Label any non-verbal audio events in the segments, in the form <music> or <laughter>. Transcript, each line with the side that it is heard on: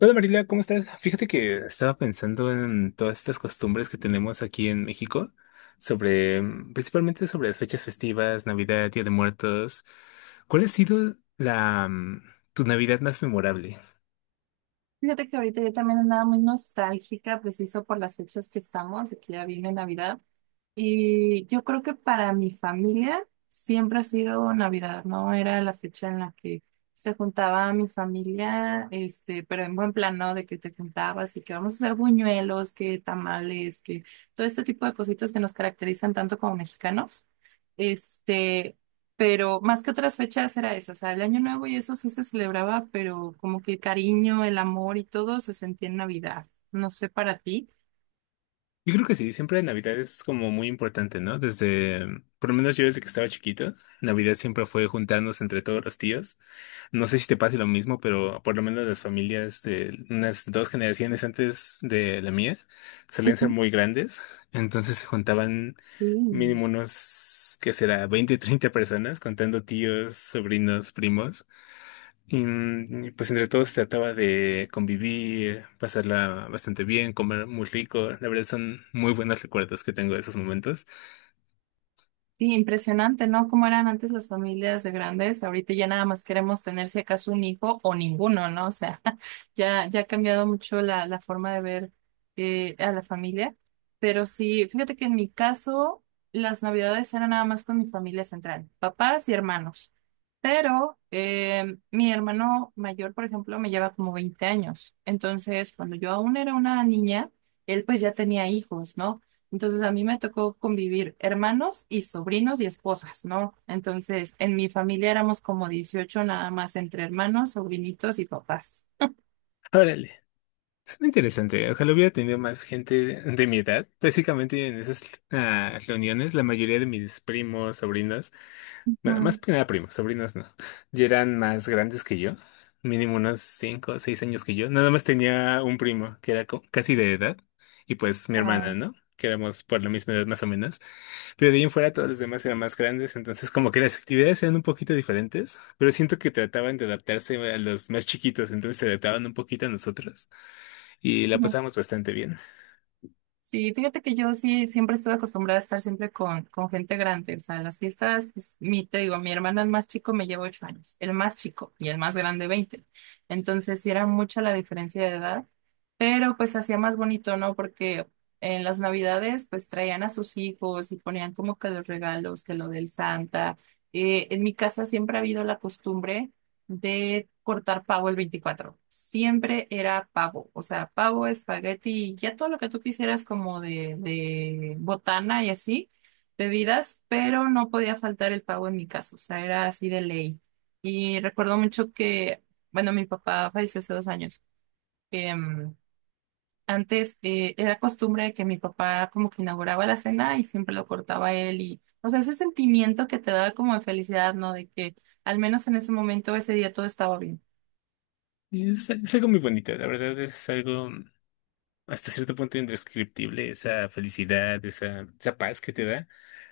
left: Hola Marilia, ¿cómo estás? Fíjate que estaba pensando en todas estas costumbres que tenemos aquí en México, sobre, principalmente sobre las fechas festivas, Navidad, Día de Muertos. ¿Cuál ha sido tu Navidad más memorable?
right: Fíjate que ahorita yo también andaba muy nostálgica, preciso por las fechas que estamos, aquí ya viene Navidad. Y yo creo que para mi familia siempre ha sido Navidad, ¿no? Era la fecha en la que se juntaba mi familia, este, pero en buen plan, ¿no? De que te juntabas y que vamos a hacer buñuelos, que tamales, que todo este tipo de cositas que nos caracterizan tanto como mexicanos. Este, pero más que otras fechas era eso, o sea, el Año Nuevo y eso sí se celebraba, pero como que el cariño, el amor y todo se sentía en Navidad. No sé para ti.
left: Yo creo que sí, siempre Navidad es como muy importante, ¿no? Desde, por lo menos yo desde que estaba chiquito, Navidad siempre fue juntarnos entre todos los tíos. No sé si te pase lo mismo, pero por lo menos las familias de unas 2 generaciones antes de la mía solían
right: Ujú.
left: ser muy grandes, entonces se juntaban
right: Sí.
left: mínimo unos, ¿qué será? 20, 30 personas, contando tíos, sobrinos, primos. Y pues entre todos se trataba de convivir, pasarla bastante bien, comer muy rico. La verdad son muy buenos recuerdos que tengo de esos momentos.
right: Sí, impresionante, ¿no? Cómo eran antes las familias de grandes. Ahorita ya nada más queremos tener si acaso un hijo o ninguno, ¿no? O sea, <laughs> ya, ya ha cambiado mucho la forma de ver a la familia. Pero sí, fíjate que en mi caso, las navidades eran nada más con mi familia central, papás y hermanos. Pero mi hermano mayor, por ejemplo, me lleva como 20 años. Entonces, cuando yo aún era una niña, él pues ya tenía hijos, ¿no? Entonces a mí me tocó convivir hermanos y sobrinos y esposas, ¿no? Entonces en mi familia éramos como 18 nada más entre hermanos, sobrinitos y papás.
left: Órale, suena interesante. Ojalá hubiera tenido más gente de mi edad. Básicamente en esas reuniones, la mayoría de mis primos, sobrinos, más
right: Ujú.
left: que nada primos, sobrinos no, ya eran más grandes que yo, mínimo unos 5 o 6 años que yo. Nada más tenía un primo que era casi de edad y pues mi hermana,
right: Ah.
left: ¿no? Que éramos por la misma edad más o menos. Pero de ahí en fuera todos los demás eran más grandes, entonces como que las actividades eran un poquito diferentes, pero siento que trataban de adaptarse a los más chiquitos, entonces se adaptaban un poquito a nosotros y la pasábamos bastante bien.
right: Sí, fíjate que yo sí siempre estuve acostumbrada a estar siempre con gente grande. O sea, en las fiestas, pues, te digo, mi hermano el más chico me lleva ocho años, el más chico y el más grande veinte. Entonces, sí era mucha la diferencia de edad, pero pues hacía más bonito, ¿no? Porque en las Navidades, pues traían a sus hijos y ponían como que los regalos, que lo del Santa. En mi casa siempre ha habido la costumbre de cortar pavo el veinticuatro. Siempre era pavo, o sea, pavo, espagueti, ya todo lo que tú quisieras como de, botana y así, bebidas, pero no podía faltar el pavo en mi caso, o sea, era así de ley. Y recuerdo mucho que, bueno, mi papá falleció hace dos años. em, antes, era costumbre que mi papá como que inauguraba la cena y siempre lo cortaba él y, o sea, ese sentimiento que te da como de felicidad, ¿no? De que al menos en ese momento, ese día todo estaba bien.
left: Y es algo muy bonito, la verdad es algo, hasta cierto punto indescriptible esa felicidad, esa paz que te da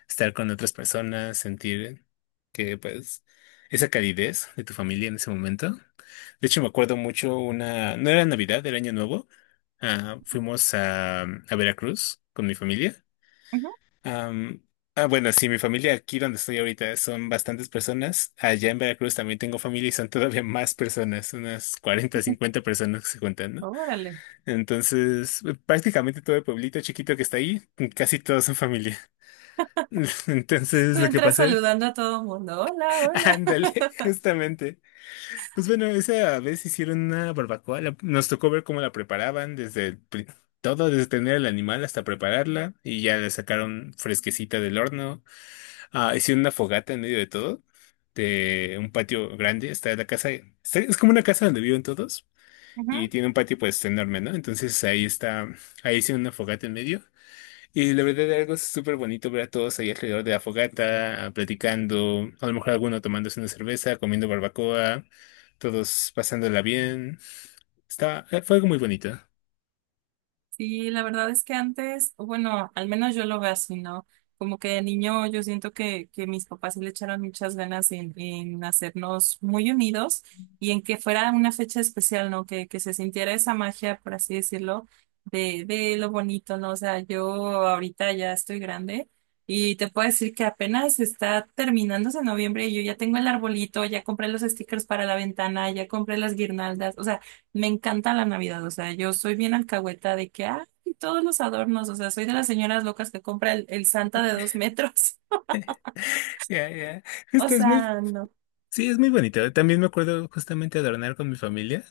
left: estar con otras personas, sentir que pues esa calidez de tu familia en ese momento. De hecho, me acuerdo mucho no era Navidad, era Año Nuevo. Fuimos a Veracruz con mi familia.
right: Ujú,
left: Am, bueno, sí, mi familia aquí donde estoy ahorita son bastantes personas. Allá en Veracruz también tengo familia y son todavía más personas, unas cuarenta
right: ujú.
left: cincuenta personas que se cuentan, ¿no?
right: Órale.
left: Entonces, prácticamente todo el pueblito chiquito que está ahí, casi todos son familia. <laughs>
right: Tú
left: Entonces, lo que
right: entras
left: pasé,
right: saludando a todo el mundo. Hola,
left: <laughs>
right: hola.
left: ándale, justamente. Pues bueno, esa vez hicieron una barbacoa, nos tocó ver cómo la preparaban, todo, desde tener el animal hasta prepararla, y ya la sacaron fresquecita del horno. Ah, hicieron una fogata en medio de todo, de un patio grande, está la casa, es como una casa donde viven todos,
right: Ujú.
left: y tiene un patio pues enorme, ¿no? Entonces ahí está, ahí hicieron una fogata en medio. Y la verdad algo es súper bonito ver a todos ahí alrededor de la fogata, ah, platicando, a lo mejor alguno tomándose una cerveza, comiendo barbacoa, todos pasándola bien. Fue algo muy bonito.
right: Sí, la verdad es que antes, o bueno, al menos yo lo veo así, ¿no? Como que de niño yo siento que mis papás sí le echaron muchas ganas en hacernos muy unidos y en que fuera una fecha especial, ¿no? Que se sintiera esa magia, por así decirlo, de lo bonito, ¿no? O sea, yo ahorita ya estoy grande y te puedo decir que apenas está terminándose noviembre y yo ya tengo el arbolito, ya compré los stickers para la ventana, ya compré las guirnaldas, o sea, me encanta la Navidad, o sea, yo soy bien alcahueta de que, ah, y todos los adornos, o sea, soy de las señoras locas que compra el Santa de dos metros. <laughs>
left: <laughs> Ya, ya.
right: O
left: Esto es muy,
right: sea, no.
left: sí, es muy bonito. También me acuerdo justamente adornar con mi familia,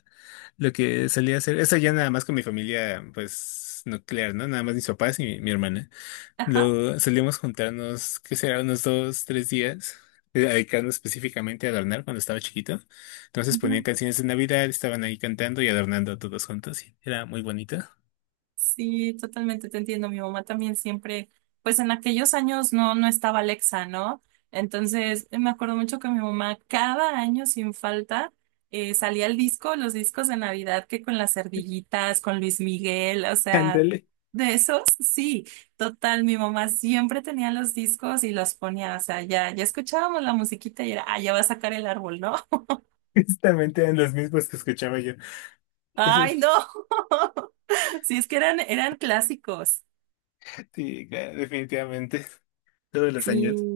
left: lo que solía hacer, eso ya nada más con mi familia, pues, nuclear, ¿no? Nada más mis papás y mi hermana.
right: Ajá.
left: Lo solíamos juntarnos, que será? Unos 2, 3 días, dedicando específicamente a adornar cuando estaba chiquito. Entonces ponían canciones de Navidad, estaban ahí cantando y adornando todos juntos, y era muy bonito.
right: Sí, totalmente te entiendo. Mi mamá también siempre, pues en aquellos años no, no estaba Alexa, ¿no? Entonces, me acuerdo mucho que mi mamá cada año sin falta salía el disco, los discos de Navidad que con las ardillitas, con Luis Miguel, o sea,
left: Ándale,
right: de esos, sí, total, mi mamá siempre tenía los discos y los ponía, o sea, ya, ya escuchábamos la musiquita y era, ah, ya va a sacar el árbol, ¿no?
left: <laughs> justamente eran los mismos que escuchaba yo.
right: <laughs>
left: Esos,
right: Ay, no. <laughs> Sí, es que eran, eran clásicos.
left: sí, claro, definitivamente, todos los
right: Sí.
left: años.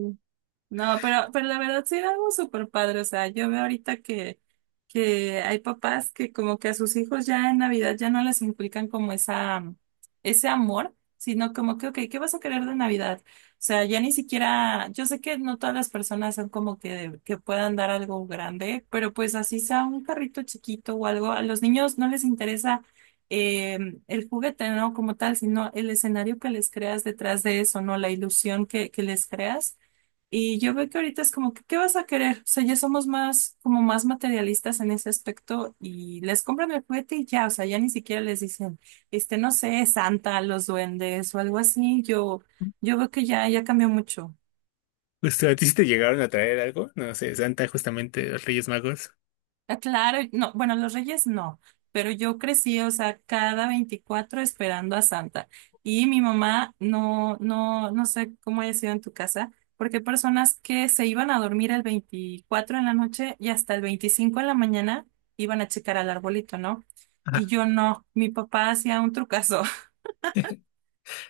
right: No, pero, la verdad sí era algo súper padre. O sea, yo veo ahorita que hay papás que como que a sus hijos ya en Navidad ya no les inculcan como esa, ese amor, sino como que, ok, ¿qué vas a querer de Navidad? O sea, ya ni siquiera, yo sé que no todas las personas son como que puedan dar algo grande, pero pues así sea un carrito chiquito o algo, a los niños no les interesa eh, el juguete, ¿no? Como tal, sino el escenario que les creas detrás de eso, ¿no? La ilusión que les creas. Y yo veo que ahorita es como que, ¿qué vas a querer? O sea, ya somos más, como más materialistas en ese aspecto y les compran el juguete y ya, o sea, ya ni siquiera les dicen, este, no sé, Santa, los duendes o algo así. Yo veo que ya, ya cambió mucho.
left: Justo, ¿a ti sí te llegaron a traer algo? No sé, Santa, justamente, los Reyes Magos.
right: Ah, claro, no, bueno, los Reyes no, pero yo crecí, o sea, cada 24 esperando a Santa. Y mi mamá, no, no, no sé cómo haya sido en tu casa, porque hay personas que se iban a dormir el 24 en la noche y hasta el 25 en la mañana iban a checar al arbolito, ¿no? Y yo no, mi papá hacía un trucazo.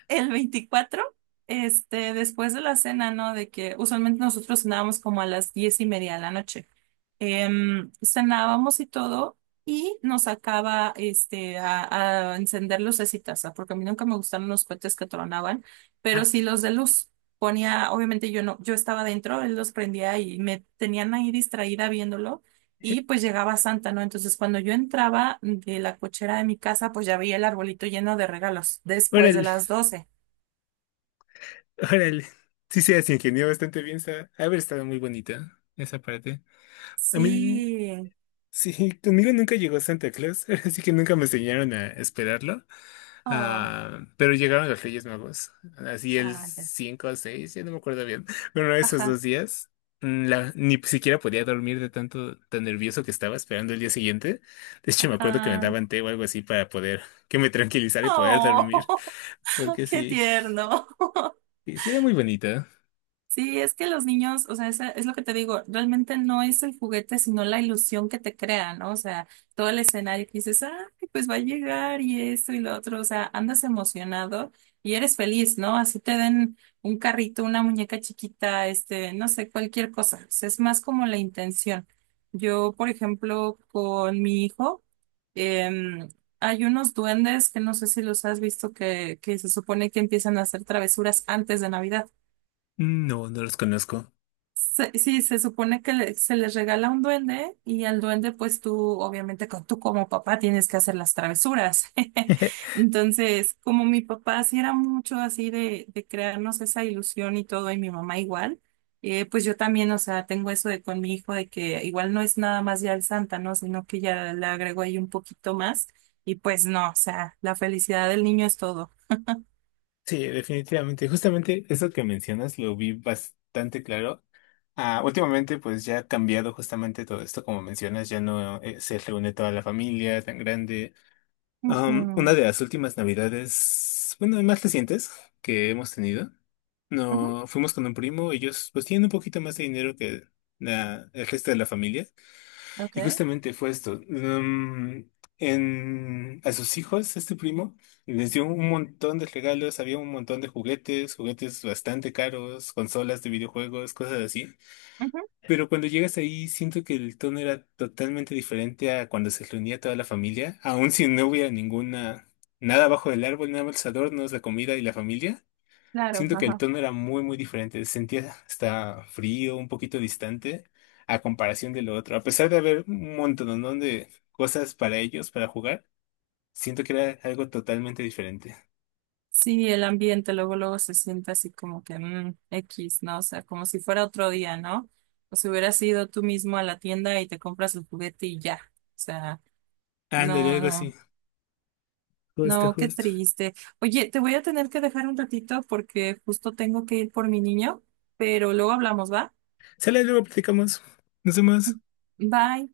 right: El veinticuatro, este, después de la cena, ¿no? De que usualmente nosotros cenábamos como a las diez y media de la noche. Cenábamos y todo, y nos sacaba este, a encender lucecitas, ¿ah? Porque a mí nunca me gustaron los cohetes que tronaban,
left: Ah,
right: pero sí los de luz. Ponía, obviamente yo no, yo estaba dentro, él los prendía y me tenían ahí distraída viéndolo.
left: eh,
right: Y pues llegaba Santa, ¿no? Entonces cuando yo entraba de la cochera de mi casa, pues ya veía el arbolito lleno de regalos después de
left: Órale,
right: las doce.
left: órale. Sí, se las ingenió bastante bien, ha haber estado muy bonita esa parte. A mí.
right: Sí.
left: Sí, conmigo nunca llegó Santa Claus, <laughs> así que nunca me enseñaron a esperarlo.
right: Oh,
left: Ah, pero llegaron los Reyes Magos, así el
right: ah, ya.
left: 5 o 6, ya no me acuerdo bien. Bueno, esos dos
right: Ajá,
left: días, ni siquiera podía dormir de tanto, tan nervioso que estaba esperando el día siguiente. De hecho, me acuerdo que me
right: ajá.
left: daban té o algo así para poder, que me tranquilizara y poder dormir,
right: Oh,
left: <laughs>
right: <laughs>
left: porque
right: qué tierno. <laughs>
left: sí sí era muy bonita.
right: Sí, es que los niños, o sea, es, lo que te digo, realmente no es el juguete, sino la ilusión que te crea, ¿no? O sea, todo el escenario que dices, ah, pues va a llegar y esto y lo otro, o sea, andas emocionado y eres feliz, ¿no? Así te den un carrito, una muñeca chiquita, este, no sé, cualquier cosa. O sea, es más como la intención. Yo, por ejemplo, con mi hijo, em, hay unos duendes que no sé si los has visto que se supone que empiezan a hacer travesuras antes de Navidad.
left: No, no los conozco.
right: Sí, se supone que se les regala un duende y al duende pues tú obviamente tú como papá tienes que hacer las travesuras. <laughs>
left: <laughs>
right: Entonces, como mi papá sí era mucho así de, crearnos esa ilusión y todo y mi mamá igual, pues yo también, o sea, tengo eso de con mi hijo de que igual no es nada más ya el Santa, ¿no? Sino que ya le agrego ahí un poquito más y pues no, o sea, la felicidad del niño es todo.
left: Sí, definitivamente. Justamente eso que mencionas lo vi bastante claro. Últimamente, pues ya ha cambiado justamente todo esto, como mencionas, ya no se reúne toda la familia tan grande. Una
right: Ujú,
left: de las últimas navidades, bueno, más recientes que hemos tenido,
right: ujú,
left: no fuimos con un primo, ellos pues tienen un poquito más de dinero que el resto de la familia.
right: ok,
left: Y justamente fue esto. A sus hijos, este primo, les dio un montón de regalos, había un montón de juguetes, juguetes bastante caros, consolas de videojuegos, cosas así.
right: ujú,
left: Pero cuando llegas ahí, siento que el tono era totalmente diferente a cuando se reunía toda la familia, aun si no hubiera ninguna, nada bajo el árbol, nada más los adornos, la comida y la familia.
right: claro,
left: Siento que el
right: ajá.
left: tono era muy, muy diferente. Se sentía hasta frío, un poquito distante a comparación de lo otro. A pesar de haber un montón, ¿no? De cosas para ellos, para jugar, siento que era algo totalmente diferente.
right: Sí, el ambiente luego luego se siente así como que X, ¿no? O sea, como si fuera otro día, ¿no? O si hubieras ido tú mismo a la tienda y te compras el juguete y ya. O sea,
left: Ándale,
right: no,
left: algo
right: no,
left: así. Justo,
right: no, qué
left: justo.
right: triste. Oye, te voy a tener que dejar un ratito porque justo tengo que ir por mi niño, pero luego hablamos, ¿va?
left: Sale, luego platicamos. Nos vemos.
right: Bye.